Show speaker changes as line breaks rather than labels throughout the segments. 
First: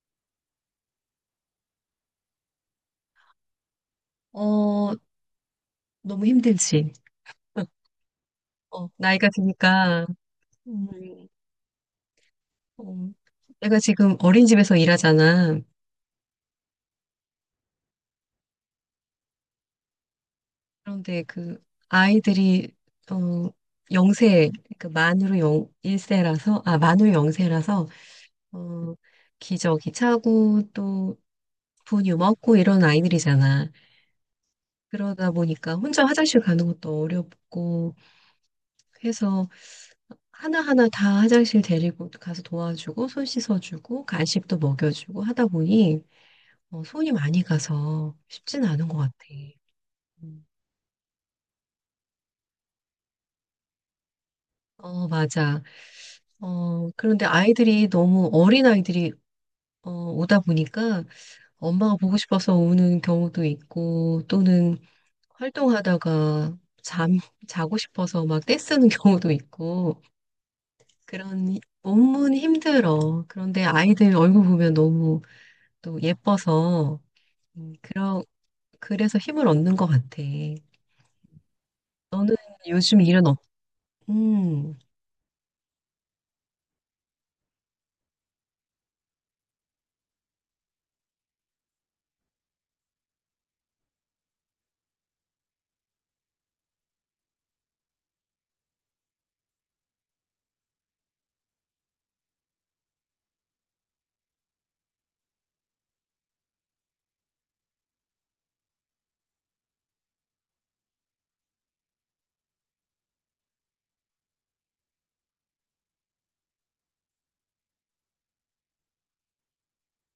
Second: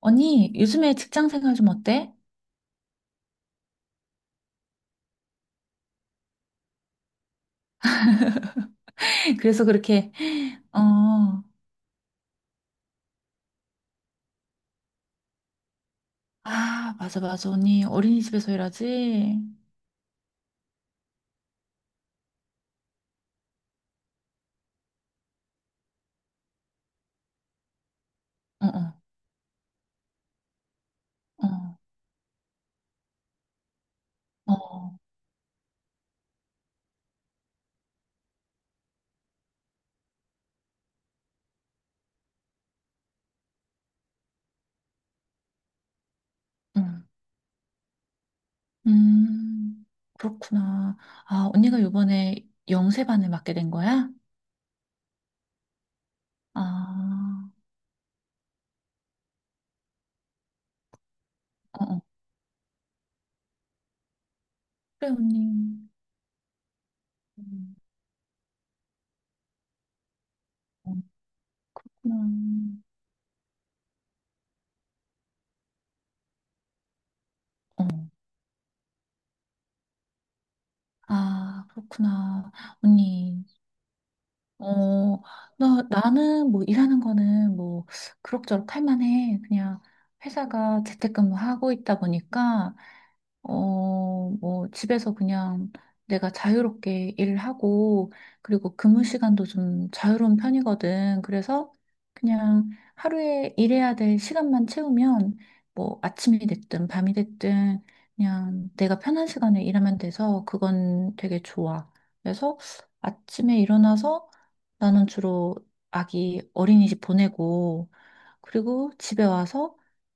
언니, 요즘에 직장 생활 좀 어때?
어, 너무 힘들지. 어, 나이가
그래서
드니까,
그렇게,
음,
어,
어, 내가 지금 어린이집에서 일하잖아.
아, 맞아, 맞아. 언니, 어린이집에서 일하지?
그런데 그 아이들이, 어, 영세, 그 만으로 영, 일세라서, 아, 만으로 영세라서,
어,
어,
어,
기저귀 차고 또 분유 먹고 이런 아이들이잖아.
어, 어,
그러다 보니까 혼자 화장실 가는 것도 어렵고 해서 하나하나 다 화장실 데리고 가서 도와주고 손 씻어주고 간식도 먹여주고 하다 보니
음,
손이 많이 가서 쉽진 않은 것 같아.
음,
음.
그렇구나. 아, 언니가 요번에 영세반을 맡게 된 거야?
어, 맞아. 그런데
아,
아이들이 너무 어린 아이들이 오다 보니까
어,
엄마가
어.
보고 싶어서 우는 경우도 있고 또는
그래, 언니.
활동하다가 잠, 자고
음,
싶어서 막 떼쓰는 경우도 있고
어,
그런 몸은
그렇구나.
힘들어. 그런데 아이들 얼굴 보면 너무 또 예뻐서 음,
어.
그러, 그래서 힘을 얻는 것 같아.
아,
너는
그렇구나.
요즘 일은 없,
언니.
음,
어, 나는 뭐 일하는 거는 뭐 그럭저럭 할 만해. 그냥 회사가 재택근무하고 있다 보니까 어, 뭐, 집에서 그냥 내가 자유롭게 일하고, 그리고 근무 시간도 좀 자유로운 편이거든. 그래서 그냥 하루에 일해야 될 시간만 채우면, 뭐, 아침이 됐든 밤이 됐든, 그냥 내가 편한 시간에 일하면 돼서 그건 되게 좋아. 그래서 아침에 일어나서 나는 주로 아기 어린이집 보내고, 그리고 집에 와서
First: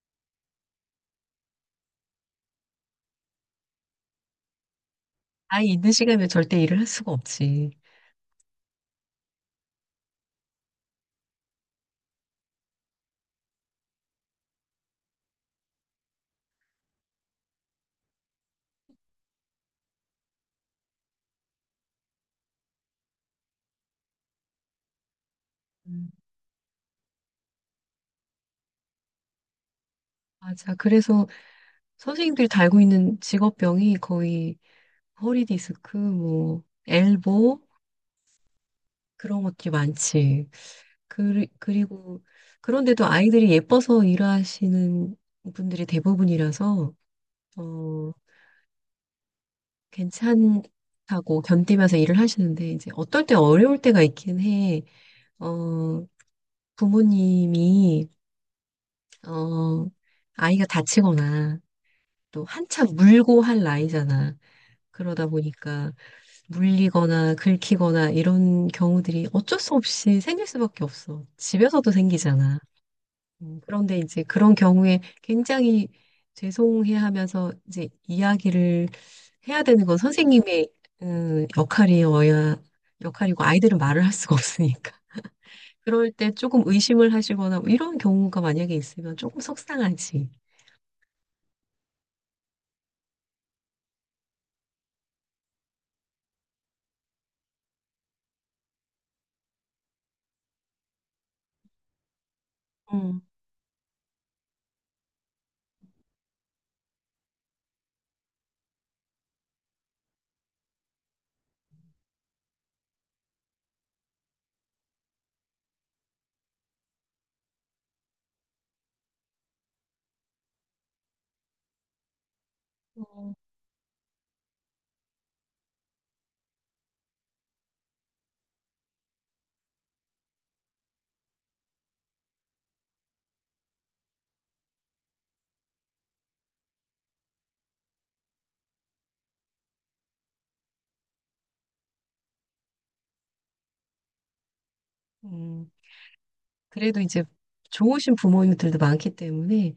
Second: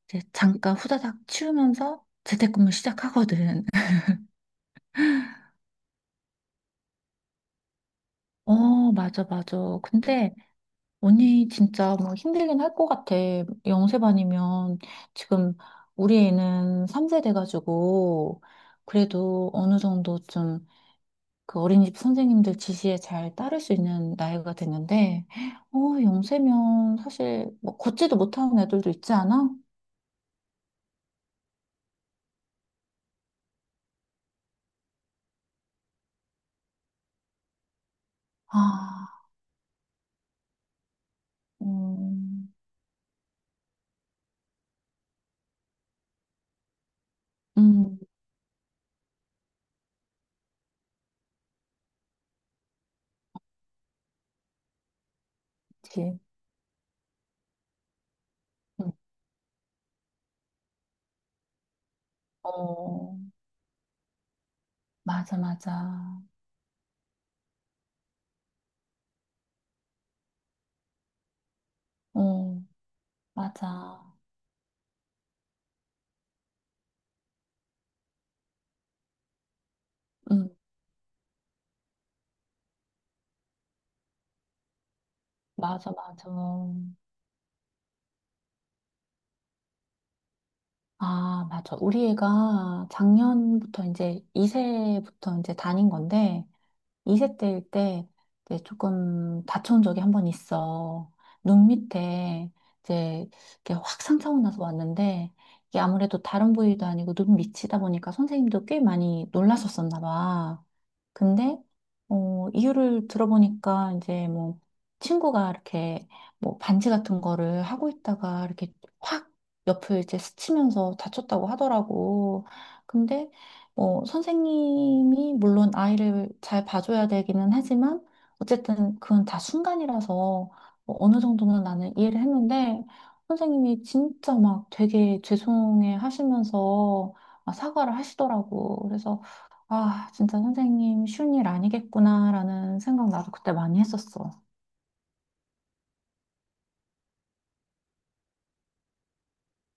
이제 잠깐 후다닥 치우면서 재택근무 시작하거든.
아이 있는 시간에 절대 일을 할 수가 없지.
어, 맞아, 맞아. 근데 언니 진짜 뭐 힘들긴 할 것 같아. 영세반이면 지금 우리 애는 3세 돼가지고 그래도 어느 정도 좀 그 어린이집 선생님들 지시에 잘 따를 수 있는 나이가 됐는데, 어,
음.
영세면 사실 뭐 걷지도 못하는 애들도 있지 않아?
맞아. 그래서 선생님들이 달고 있는 직업병이 거의 허리 디스크, 뭐, 엘보,
아,
그런 것들이 많지. 그리고,
음,
그런데도 아이들이 예뻐서 일하시는 분들이 대부분이라서,
음,
어, 괜찮다고 견디면서 일을 하시는데, 이제 어떨 때 어려울 때가 있긴 해. 어,
그치.
부모님이,
음.
어, 아이가 다치거나 또 한참
어,
물고 할 나이잖아. 그러다
맞아,
보니까
맞아.
물리거나 긁히거나 이런 경우들이 어쩔 수 없이 생길 수밖에 없어. 집에서도 생기잖아.
어,
그런데
맞아.
이제 그런 경우에 굉장히 죄송해 하면서 이제 이야기를 해야 되는 건
응,
선생님의 음, 역할이어야, 역할이고 아이들은 말을 할 수가 없으니까.
맞아,
그럴
맞아.
때 조금 의심을 하시거나 뭐 이런 경우가 만약에 있으면 조금 속상하지.
아, 맞아. 우리 애가 작년부터 이제 2세부터 이제 다닌 건데, 2세 때일 때 이제 조금 다쳐온 적이 한 번 있어. 눈 밑에
음,
이제 이렇게 확 상처가 나서 왔는데, 이게 아무래도 다른 부위도 아니고 눈 밑이다 보니까 선생님도 꽤 많이 놀라셨었나 봐. 근데 어, 이유를 들어보니까 이제 뭐 친구가 이렇게 뭐 반지 같은 거를 하고 있다가 이렇게 확 옆을 이제 스치면서 다쳤다고 하더라고. 근데
어.
어, 선생님이 물론 아이를 잘 봐줘야 되기는 하지만 어쨌든 그건 다 순간이라서 뭐 어느 정도는 나는 이해를 했는데 선생님이 진짜 막 되게 죄송해 하시면서 막 사과를 하시더라고. 그래서 아, 진짜 선생님 쉬운 일 아니겠구나라는 생각 나도 그때 많이 했었어.
음, 그래도 이제 좋으신 부모님들도 많기 때문에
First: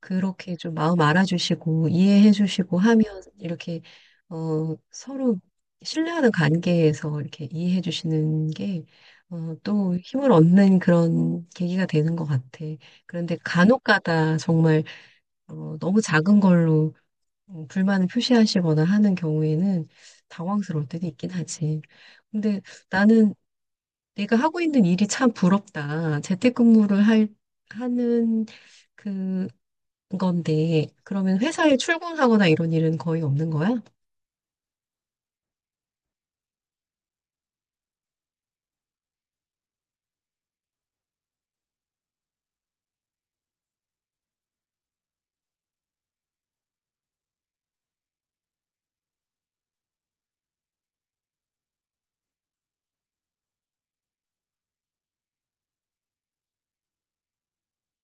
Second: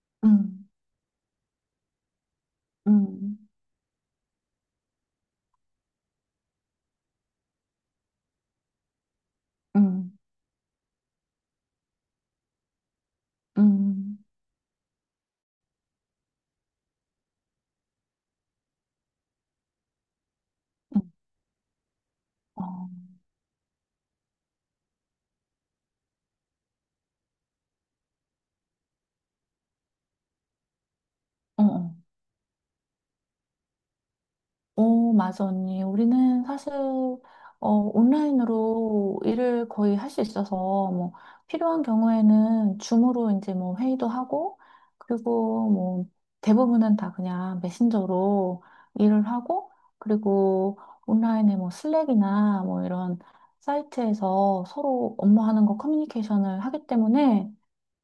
그렇게
응,
좀 마음 알아주시고 이해해주시고 하면
응,
이렇게 서로 신뢰하는 관계에서 이렇게 이해해주시는 게 또
응,
힘을 얻는 그런 계기가 되는 것 같아. 그런데 간혹
응,
가다 정말 너무 작은 걸로 불만을 표시하시거나 하는 경우에는 당황스러울
응.
때도 있긴 하지. 근데
어,
나는 내가 하고 있는 일이 참 부럽다. 재택근무를 하는 그 건데, 그러면
어,
회사에
어.
출근하거나 이런 일은 거의 없는 거야?
오, 맞아, 언니. 우리는 사실, 어, 온라인으로 일을 거의 할 수 있어서, 뭐, 필요한 경우에는 줌으로 이제 뭐 회의도 하고, 그리고 뭐, 대부분은 다 그냥 메신저로 일을 하고, 그리고 온라인에 뭐 슬랙이나 뭐 이런 사이트에서 서로 업무하는 거 커뮤니케이션을 하기 때문에,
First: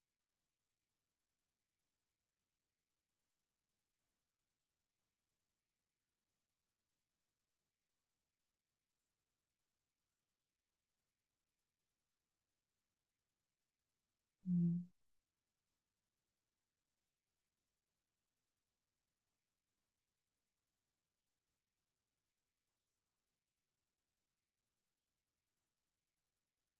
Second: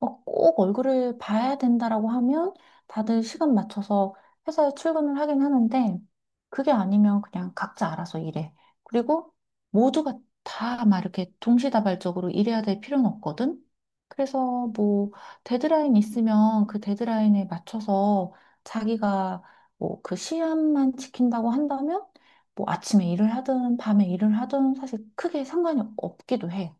어, 꼭 얼굴을 봐야 된다라고 하면 다들 시간 맞춰서 회사에 출근을 하긴 하는데 그게 아니면 그냥 각자 알아서 일해. 그리고 모두가 다 막 이렇게 동시다발적으로 일해야 될 필요는 없거든. 그래서 뭐 데드라인 있으면 그 데드라인에 맞춰서 자기가 뭐 그 시간만 지킨다고 한다면 뭐 아침에 일을 하든 밤에 일을 하든 사실 크게 상관이 없기도 해.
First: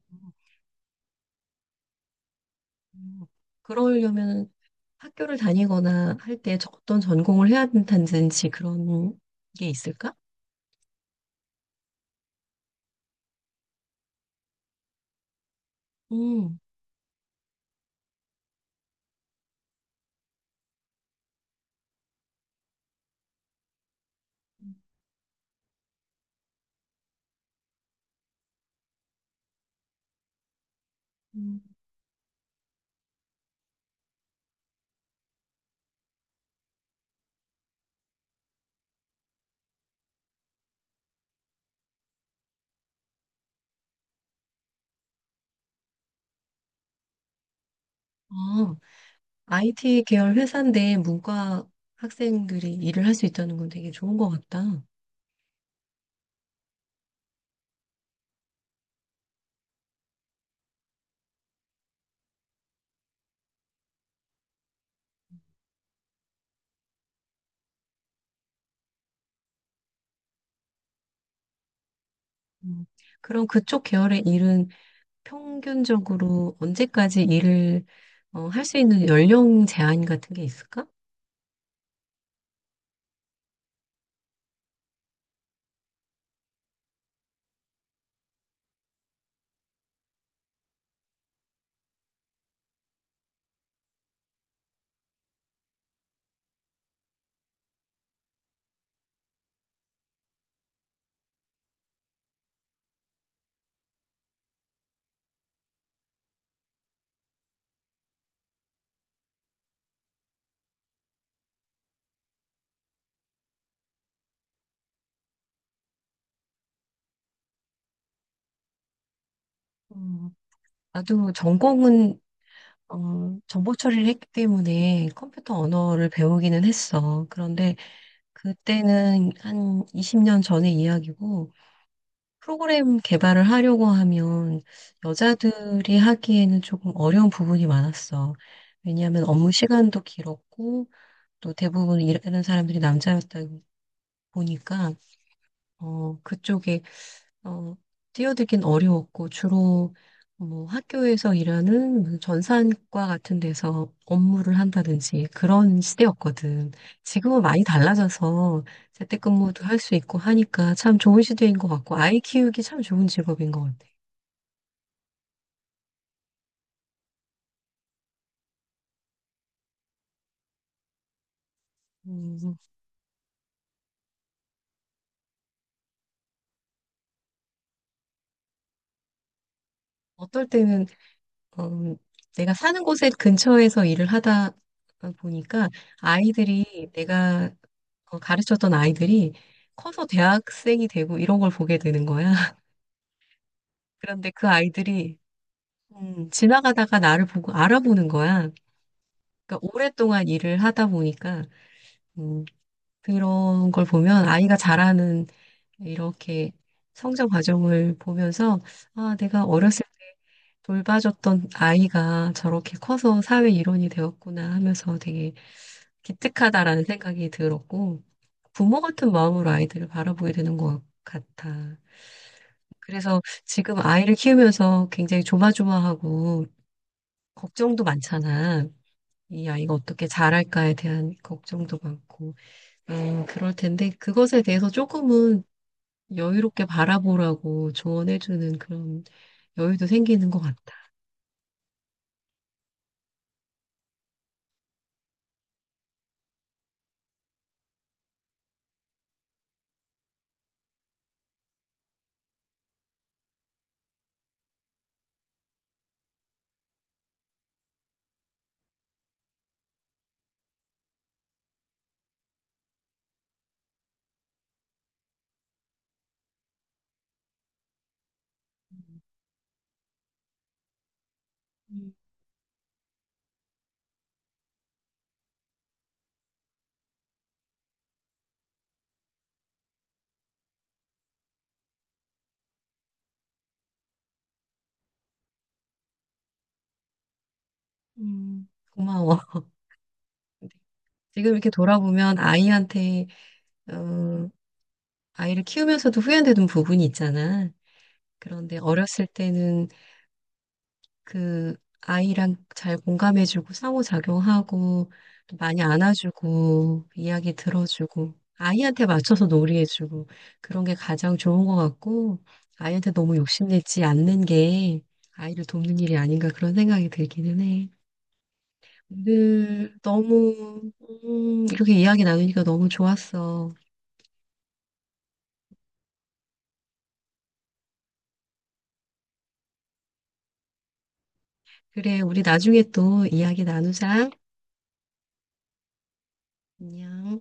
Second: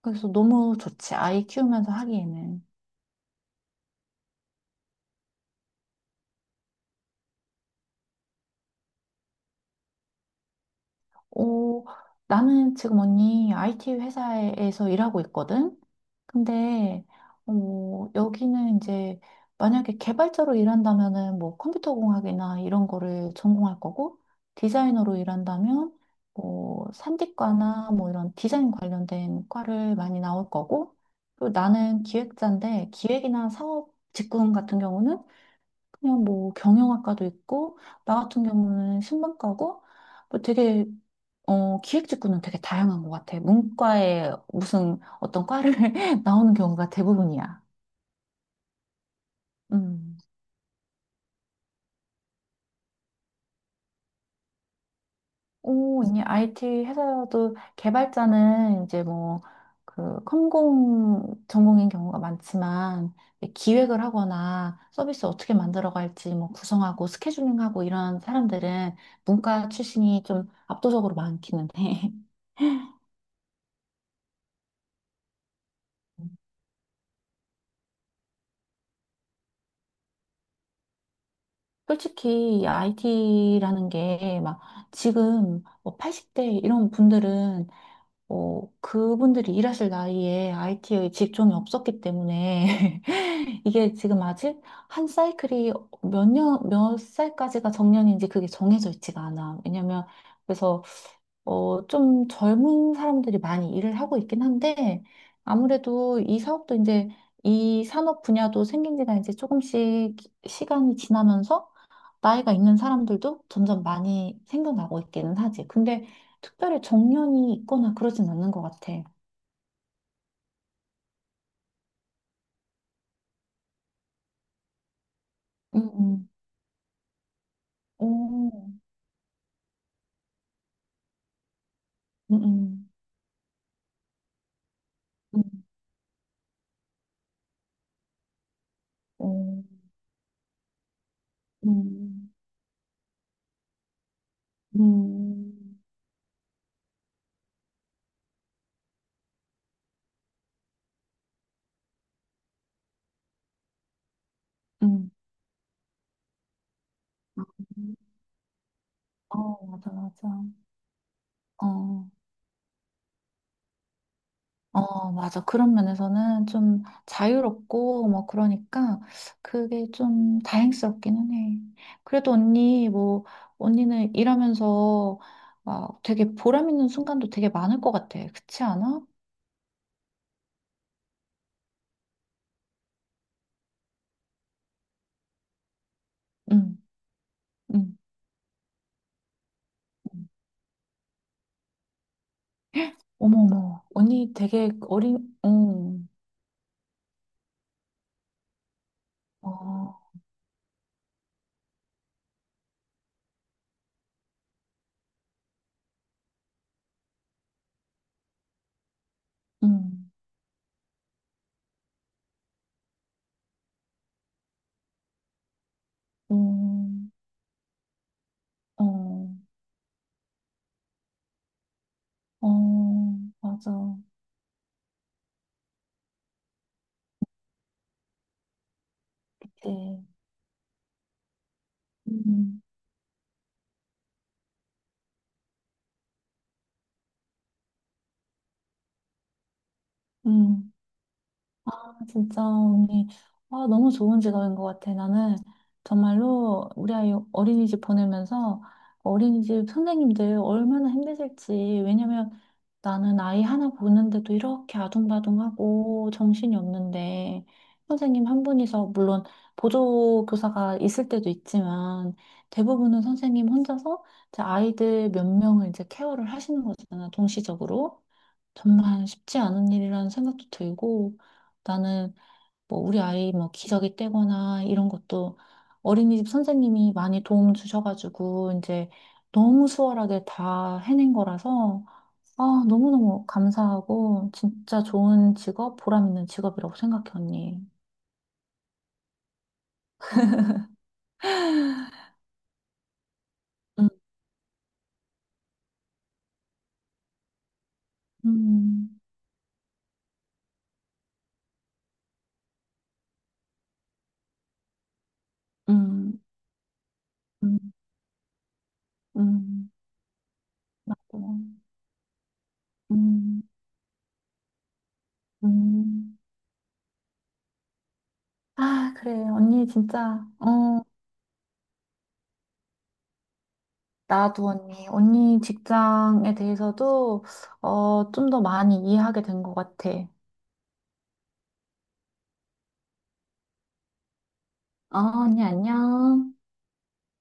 그래서 너무 좋지. 아이 키우면서 하기에는.
음, 그러려면 학교를 다니거나 할 때 어떤 전공을 해야 된다든지 그런 게 있을까?
어, 나는 지금 언니 IT 회사에서 일하고 있거든?
음.
근데, 어, 여기는 이제 만약에 개발자로 일한다면은 뭐 컴퓨터 공학이나 이런 거를 전공할 거고, 디자이너로 일한다면 뭐 산디과나 뭐 이런 디자인 관련된 과를 많이 나올 거고, 그리고 나는 기획자인데 기획이나 사업 직군 같은 경우는 그냥 뭐 경영학과도 있고 나 같은 경우는 신문과고 뭐 되게 어 기획 직군은 되게 다양한 것 같아. 문과에 무슨 어떤 과를 나오는 경우가 대부분이야.
음. IT
음.
계열 회사인데 문과 학생들이 일을 할 수 있다는 건 되게 좋은 것 같다.
오, 이제 IT 회사도 개발자는 이제 뭐 그 컴공 전공인 경우가 많지만 기획을 하거나 서비스 어떻게 만들어갈지 뭐 구성하고 스케줄링하고 이런 사람들은 문과 출신이 좀 압도적으로 많기는 해.
음, 그럼 그쪽 계열의 일은 평균적으로 언제까지 일을 할수 있는 연령 제한 같은 게 있을까?
솔직히 IT라는 게 막 지금 뭐 80대 이런 분들은 뭐 그분들이 일하실 나이에 IT의 직종이 없었기 때문에 이게 지금 아직 한 사이클이 몇 년, 몇 살까지가 정년인지 그게 정해져 있지가 않아. 왜냐면 그래서 어, 좀 젊은 사람들이 많이 일을 하고 있긴 한데 아무래도 이 사업도 이제 이 산업 분야도 생긴 지가 이제 조금씩 시간이 지나면서 나이가 있는 사람들도 점점 많이 생겨나고 있기는 하지. 근데 특별히 정년이 있거나 그러진 않는 것 같아.
어, 나도 전공은 정보 처리를 했기 때문에 컴퓨터
음,
언어를
음.
배우기는 했어. 그런데
오,
그때는 한 20년 전의 이야기고
음, 음,
프로그램 개발을 하려고 하면
음,
여자들이 하기에는 조금 어려운 부분이 많았어. 왜냐하면 업무
오,
시간도 길었고 또 대부분
음,
일하는 사람들이 남자였다 보니까
음,
그쪽에 어, 뛰어들긴 어려웠고 주로 뭐 학교에서 일하는 무슨 전산과 같은 데서 업무를
음.
한다든지 그런 시대였거든. 지금은 많이 달라져서 재택근무도
어,
할
맞아,
수 있고
맞아.
하니까 참 좋은 시대인 것 같고
어.
아이 키우기 참 좋은 직업인 것 같아.
어, 맞아. 그런 면에서는 좀 자유롭고, 뭐, 그러니까, 그게 좀 다행스럽기는 해. 그래도
음,
언니, 뭐, 언니는 일하면서 막 되게 보람 있는 순간도 되게 많을 것 같아. 그렇지 않아?
어떨 때는 음, 내가 사는 곳에 근처에서 일을 하다 보니까
응,
아이들이 내가
응.
가르쳤던 아이들이 커서
응.
대학생이 되고 이런 걸 보게 되는 거야.
어머, 어머.
그런데
언니
그
되게
아이들이
어린, 응,
지나가다가 나를 보고 알아보는 거야. 그러니까
어,
오랫동안 일을 하다 보니까 음, 그런 걸 보면 아이가 자라는 이렇게 성장 과정을 보면서, 아, 내가 어렸을
응,
때 돌봐줬던 아이가 저렇게 커서 사회 일원이 되었구나 하면서 되게 기특하다라는
응,
생각이 들었고, 부모 같은
어,
마음으로 아이들을 바라보게 되는 것 같아.
어,
그래서
맞아.
지금 아이를 키우면서 굉장히 조마조마하고, 걱정도 많잖아. 이 아이가
그치.
어떻게 자랄까에 대한 걱정도 많고,
응,
그럴 텐데, 그것에 대해서 조금은 여유롭게 바라보라고 조언해주는 그런 여유도 생기는 것 같다.
응. 진짜 언니 아, 너무 좋은 직업인 것 같아. 나는 정말로 우리 아이 어린이집 보내면서 어린이집 선생님들 얼마나 힘드실지. 왜냐면 나는 아이 하나 보는데도 이렇게 아둥바둥하고 정신이 없는데 선생님 한 분이서 물론 보조교사가 있을 때도 있지만 대부분은 선생님 혼자서 이제 아이들 몇 명을 이제 케어를 하시는 거잖아. 동시적으로. 정말 쉽지 않은 일이라는 생각도 들고
음,
나는 뭐 우리 아이 뭐 기저귀 떼거나 이런 것도 어린이집 선생님이 많이 도움 주셔가지고 이제 너무 수월하게 다 해낸 거라서 아, 너무너무 감사하고 진짜 좋은 직업, 보람 있는 직업이라고 생각해, 언니.
고마워. 지금 이렇게 돌아보면 아이한테,
음,
어, 아이를 키우면서도 후회되는 부분이 있잖아. 그런데
음,
어렸을 때는 그 아이랑 잘 공감해주고 상호작용하고 또 많이
음,
안아주고 이야기
음,
들어주고 아이한테 맞춰서
음,
놀이해주고 그런 게 가장 좋은 것
맞아.
같고 아이한테 너무
음,
욕심내지 않는 게 아이를 돕는 일이
음.
아닌가 그런 생각이 들기는 해.
아, 그래. 언니
오늘
진짜,
너무
어,
이렇게 이야기 나누니까 너무 좋았어.
나도 언니. 언니 직장에 대해서도, 어, 좀 더 많이 이해하게 된 것 같아.
그래, 우리 나중에 또 이야기 나누자.
어, 언니, 안녕.
안녕.